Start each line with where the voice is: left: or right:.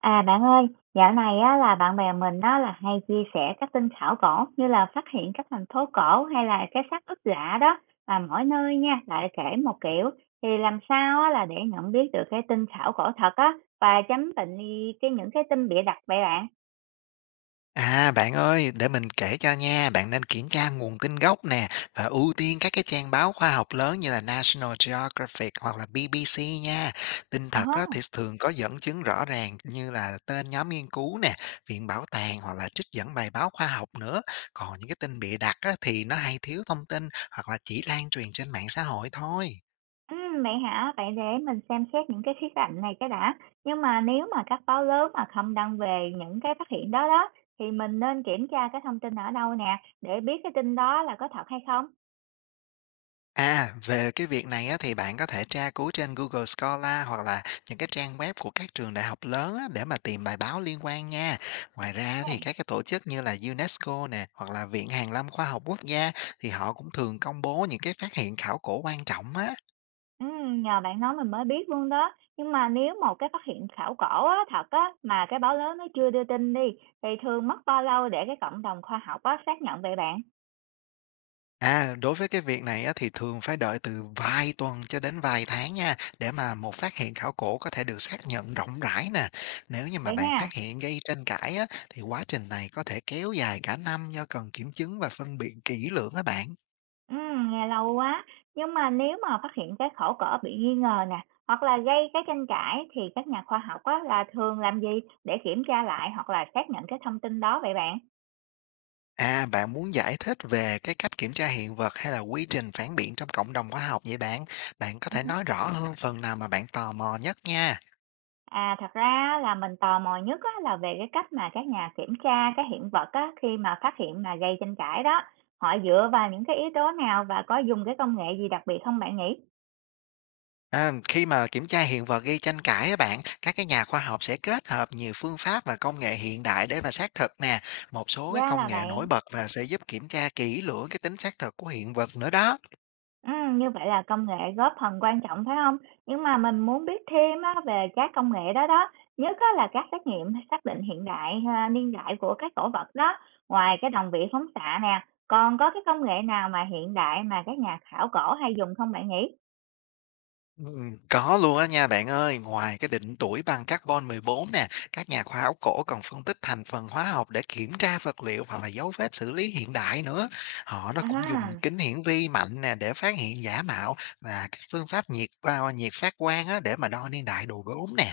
right: À bạn ơi, dạo này á, là bạn bè mình á, là hay chia sẻ các tin khảo cổ như là phát hiện các thành phố cổ hay là cái xác ướp lạ đó mà mỗi nơi nha lại kể một kiểu thì làm sao á, là để nhận biết được cái tin khảo cổ thật á và chấm định đi cái những cái tin bịa đặt vậy bạn.
left: À, bạn ơi, để mình kể cho nha, bạn nên kiểm tra nguồn tin gốc nè và ưu tiên các cái trang báo khoa học lớn như là National Geographic hoặc là BBC nha. Tin
right: Ờ
left: thật
right: hớ.
left: á, thì thường có dẫn chứng rõ ràng như là tên nhóm nghiên cứu nè, viện bảo tàng hoặc là trích dẫn bài báo khoa học nữa. Còn những cái tin bịa đặt á, thì nó hay thiếu thông tin hoặc là chỉ lan truyền trên mạng xã hội thôi.
right: Ừ, vậy hả? Vậy để mình xem xét những cái khía cạnh này cái đã. Nhưng mà nếu mà các báo lớn mà không đăng về những cái phát hiện đó đó thì mình nên kiểm tra cái thông tin ở đâu nè để biết cái tin đó là có thật hay không.
left: À, về cái việc này á, thì bạn có thể tra cứu trên Google Scholar hoặc là những cái trang web của các trường đại học lớn á, để mà tìm bài báo liên quan nha. Ngoài ra
right: Dạ.
left: thì các cái tổ chức như là UNESCO nè hoặc là Viện Hàn lâm Khoa học Quốc gia thì họ cũng thường công bố những cái phát hiện khảo cổ quan trọng á.
right: Nhờ bạn nói mình mới biết luôn đó. Nhưng mà nếu một cái phát hiện khảo cổ á, thật á, mà cái báo lớn nó chưa đưa tin đi, thì thường mất bao lâu để cái cộng đồng khoa học á, xác nhận vậy bạn?
left: À, đối với cái việc này á, thì thường phải đợi từ vài tuần cho đến vài tháng nha, để mà một phát hiện khảo cổ có thể được xác nhận rộng rãi nè. Nếu như mà
right: Vậy
left: bạn
right: ha.
left: phát hiện gây tranh cãi á, thì quá trình này có thể kéo dài cả năm do cần kiểm chứng và phân biệt kỹ lưỡng á bạn.
right: Nghe lâu quá. Nhưng mà nếu mà phát hiện cái khảo cổ bị nghi ngờ nè, hoặc là gây cái tranh cãi thì các nhà khoa học á, là thường làm gì để kiểm tra lại hoặc là xác nhận cái thông tin đó vậy bạn?
left: À, bạn muốn giải thích về cái cách kiểm tra hiện vật hay là quy trình phản biện trong cộng đồng khoa học vậy bạn? Bạn có thể nói rõ hơn phần nào mà bạn tò mò nhất nha.
right: À, thật ra là mình tò mò nhất á là về cái cách mà các nhà kiểm tra cái hiện vật á, khi mà phát hiện mà gây tranh cãi đó. Họ dựa vào những cái yếu tố nào và có dùng cái công nghệ gì đặc biệt không bạn nhỉ?
left: À, khi mà kiểm tra hiện vật gây tranh cãi á bạn, các cái nhà khoa học sẽ kết hợp nhiều phương pháp và công nghệ hiện đại để mà xác thực nè. Một số cái
right: Ra
left: công
right: là
left: nghệ nổi
right: vậy.
left: bật và sẽ giúp kiểm tra kỹ lưỡng cái tính xác thực của hiện vật nữa đó.
right: Như vậy là công nghệ góp phần quan trọng phải không? Nhưng mà mình muốn biết thêm á về các công nghệ đó đó, nhất á là các xét nghiệm xác định hiện đại, ha, niên đại của các cổ vật đó. Ngoài cái đồng vị phóng xạ nè, còn có cái công nghệ nào mà hiện đại mà các nhà khảo cổ hay dùng không bạn nhỉ?
left: Ừ, có luôn á nha bạn ơi, ngoài cái định tuổi bằng carbon 14 nè, các nhà khoa học cổ còn phân tích thành phần hóa học để kiểm tra vật liệu hoặc là dấu vết xử lý hiện đại nữa. Họ nó cũng dùng
right: À.
left: kính hiển vi mạnh nè để phát hiện giả mạo và các phương pháp nhiệt vào nhiệt phát quang á để mà đo niên đại đồ gốm nè.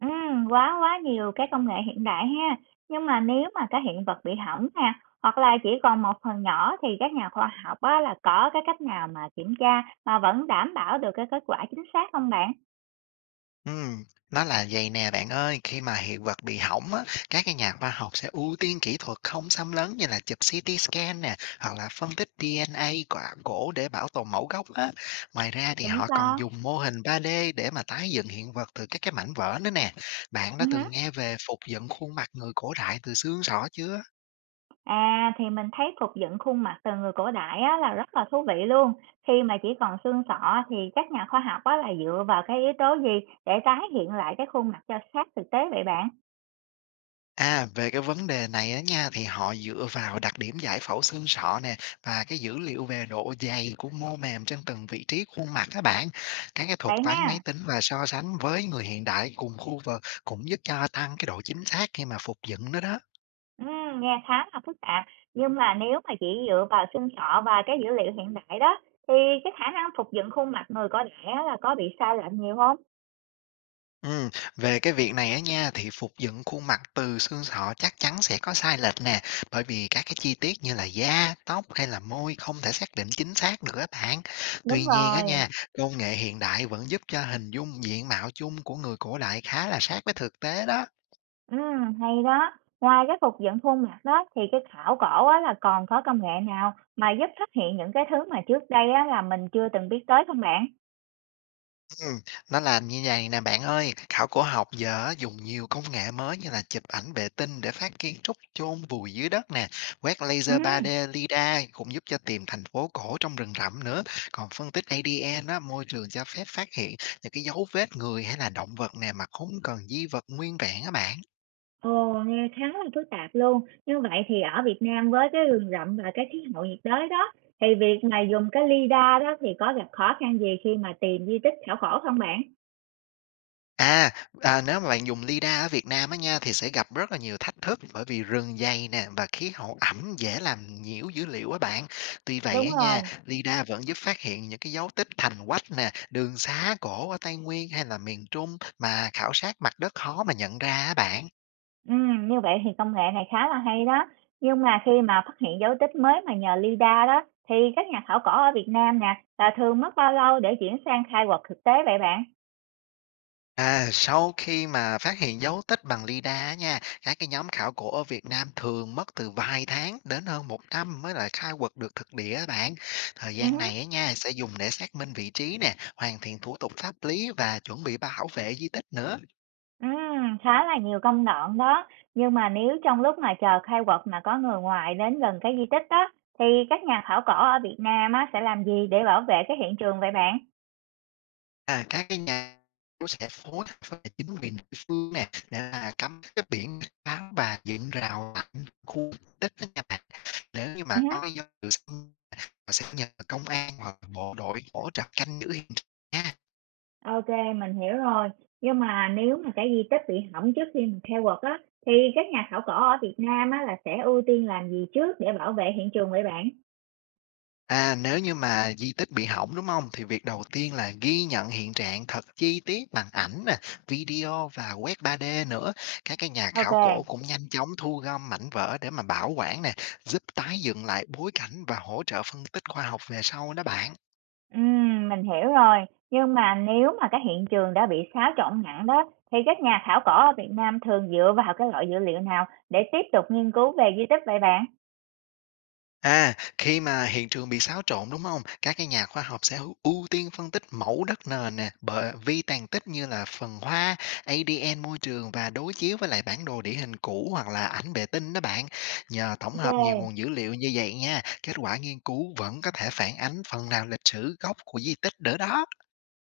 right: Quá quá nhiều cái công nghệ hiện đại ha. Nhưng mà nếu mà cái hiện vật bị hỏng nè, hoặc là chỉ còn một phần nhỏ thì các nhà khoa học á, là có cái cách nào mà kiểm tra mà vẫn đảm bảo được cái kết quả chính xác không bạn?
left: Ừm, nó là vậy nè bạn ơi, khi mà hiện vật bị hỏng á, các cái nhà khoa học sẽ ưu tiên kỹ thuật không xâm lấn như là chụp CT scan nè, hoặc là phân tích DNA quả gỗ để bảo tồn mẫu gốc á. Ngoài ra thì
right: Tự
left: họ còn
right: do.
left: dùng mô hình 3D để mà tái dựng hiện vật từ các cái mảnh vỡ nữa nè. Bạn
right: Ừ
left: đã
right: hứ.
left: từng nghe về phục dựng khuôn mặt người cổ đại từ xương sọ chưa?
right: À thì mình thấy phục dựng khuôn mặt từ người cổ đại á, là rất là thú vị luôn. Khi mà chỉ còn xương sọ thì các nhà khoa học á, là dựa vào cái yếu tố gì để tái hiện lại cái khuôn mặt cho sát thực tế vậy bạn?
left: À, về cái vấn đề này á nha, thì họ dựa vào đặc điểm giải phẫu xương sọ nè và cái dữ liệu về độ dày của mô mềm trên từng vị trí khuôn mặt các bạn. Các cái thuật
right: Vậy
left: toán máy
right: ha.
left: tính và so sánh với người hiện đại cùng khu vực cũng giúp cho tăng cái độ chính xác khi mà phục dựng nó đó.
right: Nghe khá là phức tạp, nhưng mà nếu mà chỉ dựa vào xương sọ và cái dữ liệu hiện đại đó, thì cái khả năng phục dựng khuôn mặt người có đẻ là có bị sai lệch nhiều không?
left: Ừm, về cái việc này á nha, thì phục dựng khuôn mặt từ xương sọ chắc chắn sẽ có sai lệch nè, bởi vì các cái chi tiết như là da, tóc hay là môi không thể xác định chính xác được các bạn.
right: Đúng
left: Tuy nhiên á
right: rồi.
left: nha, công nghệ hiện đại vẫn giúp cho hình dung diện mạo chung của người cổ đại khá là sát với thực tế đó.
right: Hay đó. Ngoài cái phục dựng khuôn mặt đó thì cái khảo cổ á là còn có công nghệ nào mà giúp phát hiện những cái thứ mà trước đây á là mình chưa từng biết tới không bạn?
left: Ừm, nó làm như vậy nè bạn ơi, khảo cổ học giờ á dùng nhiều công nghệ mới như là chụp ảnh vệ tinh để phát kiến trúc chôn vùi dưới đất nè, quét laser
right: Ừm.
left: 3D lidar cũng giúp cho tìm thành phố cổ trong rừng rậm nữa. Còn phân tích ADN á, môi trường cho phép phát hiện những cái dấu vết người hay là động vật nè mà không cần di vật nguyên vẹn á bạn.
right: Ồ, nghe khá là phức tạp luôn. Như vậy thì ở Việt Nam với cái rừng rậm và cái khí hậu nhiệt đới đó, thì việc mà dùng cái lidar đó thì có gặp khó khăn gì khi mà tìm di tích khảo cổ không bạn?
left: À, à, nếu mà bạn dùng lidar ở Việt Nam á nha, thì sẽ gặp rất là nhiều thách thức bởi vì rừng dày nè và khí hậu ẩm dễ làm nhiễu dữ liệu á bạn. Tuy vậy
right: Đúng
left: á
right: rồi,
left: nha, lidar vẫn giúp phát hiện những cái dấu tích thành quách nè, đường xá cổ ở Tây Nguyên hay là miền Trung mà khảo sát mặt đất khó mà nhận ra á bạn.
right: ừ, như vậy thì công nghệ này khá là hay đó. Nhưng mà khi mà phát hiện dấu tích mới mà nhờ lidar đó, thì các nhà khảo cổ ở Việt Nam nè, là thường mất bao lâu để chuyển sang khai quật thực tế vậy bạn?
left: À, sau khi mà phát hiện dấu tích bằng lidar á nha, các cái nhóm khảo cổ ở Việt Nam thường mất từ vài tháng đến hơn một năm mới lại khai quật được thực địa á bạn. Thời
right: Ừ.
left: gian này á nha sẽ dùng để xác minh vị trí nè, hoàn thiện thủ tục pháp lý và chuẩn bị bảo vệ di tích nữa.
right: Khá là nhiều công đoạn đó, nhưng mà nếu trong lúc mà chờ khai quật mà có người ngoài đến gần cái di tích đó thì các nhà khảo cổ ở Việt Nam á sẽ làm gì để bảo vệ cái hiện trường vậy bạn?
left: À, các cái nhà cũng sẽ phối hợp với chính quyền địa phương nè để là cắm cái biển báo và dựng rào chắn khu di tích đó nha bạn. Nếu như mà
right: Hứm.
left: có dấu hiệu. Họ sẽ nhờ công an hoặc bộ đội hỗ trợ canh giữ hiện trường nha.
right: OK, mình hiểu rồi. Nhưng mà nếu mà cái di tích bị hỏng trước khi mà khai quật á, thì các nhà khảo cổ ở Việt Nam á là sẽ ưu tiên làm gì trước để bảo vệ hiện trường vậy bạn?
left: À, nếu như mà di tích bị hỏng, đúng không? Thì việc đầu tiên là ghi nhận hiện trạng thật chi tiết bằng ảnh nè, video và quét 3D nữa. Các cái nhà khảo cổ
right: OK.
left: cũng nhanh chóng thu gom mảnh vỡ để mà bảo quản nè, giúp tái dựng lại bối cảnh và hỗ trợ phân tích khoa học về sau đó bạn.
right: Mình hiểu rồi. Nhưng mà nếu mà cái hiện trường đã bị xáo trộn nặng đó, thì các nhà khảo cổ ở Việt Nam thường dựa vào cái loại dữ liệu nào để tiếp tục nghiên cứu về di tích vậy bạn?
left: À, khi mà hiện trường bị xáo trộn, đúng không? Các cái nhà khoa học sẽ ưu ưu tiên phân tích mẫu đất nền nè, bờ vi tàn tích như là phần hoa, ADN môi trường và đối chiếu với lại bản đồ địa hình cũ hoặc là ảnh vệ tinh đó bạn. Nhờ tổng hợp nhiều
right: OK,
left: nguồn dữ liệu như vậy nha, kết quả nghiên cứu vẫn có thể phản ánh phần nào lịch sử gốc của di tích nữa đó.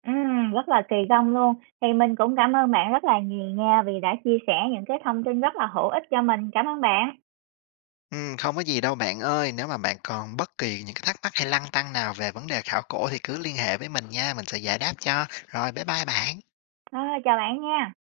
right: rất là kỳ công luôn. Thì mình cũng cảm ơn bạn rất là nhiều nha vì đã chia sẻ những cái thông tin rất là hữu ích cho mình. Cảm ơn bạn.
left: Không có gì đâu bạn ơi, nếu mà bạn còn bất kỳ những cái thắc mắc hay lăn tăn nào về vấn đề khảo cổ thì cứ liên hệ với mình nha, mình sẽ giải đáp cho. Rồi, bye bye bạn.
right: Ờ, chào bạn nha.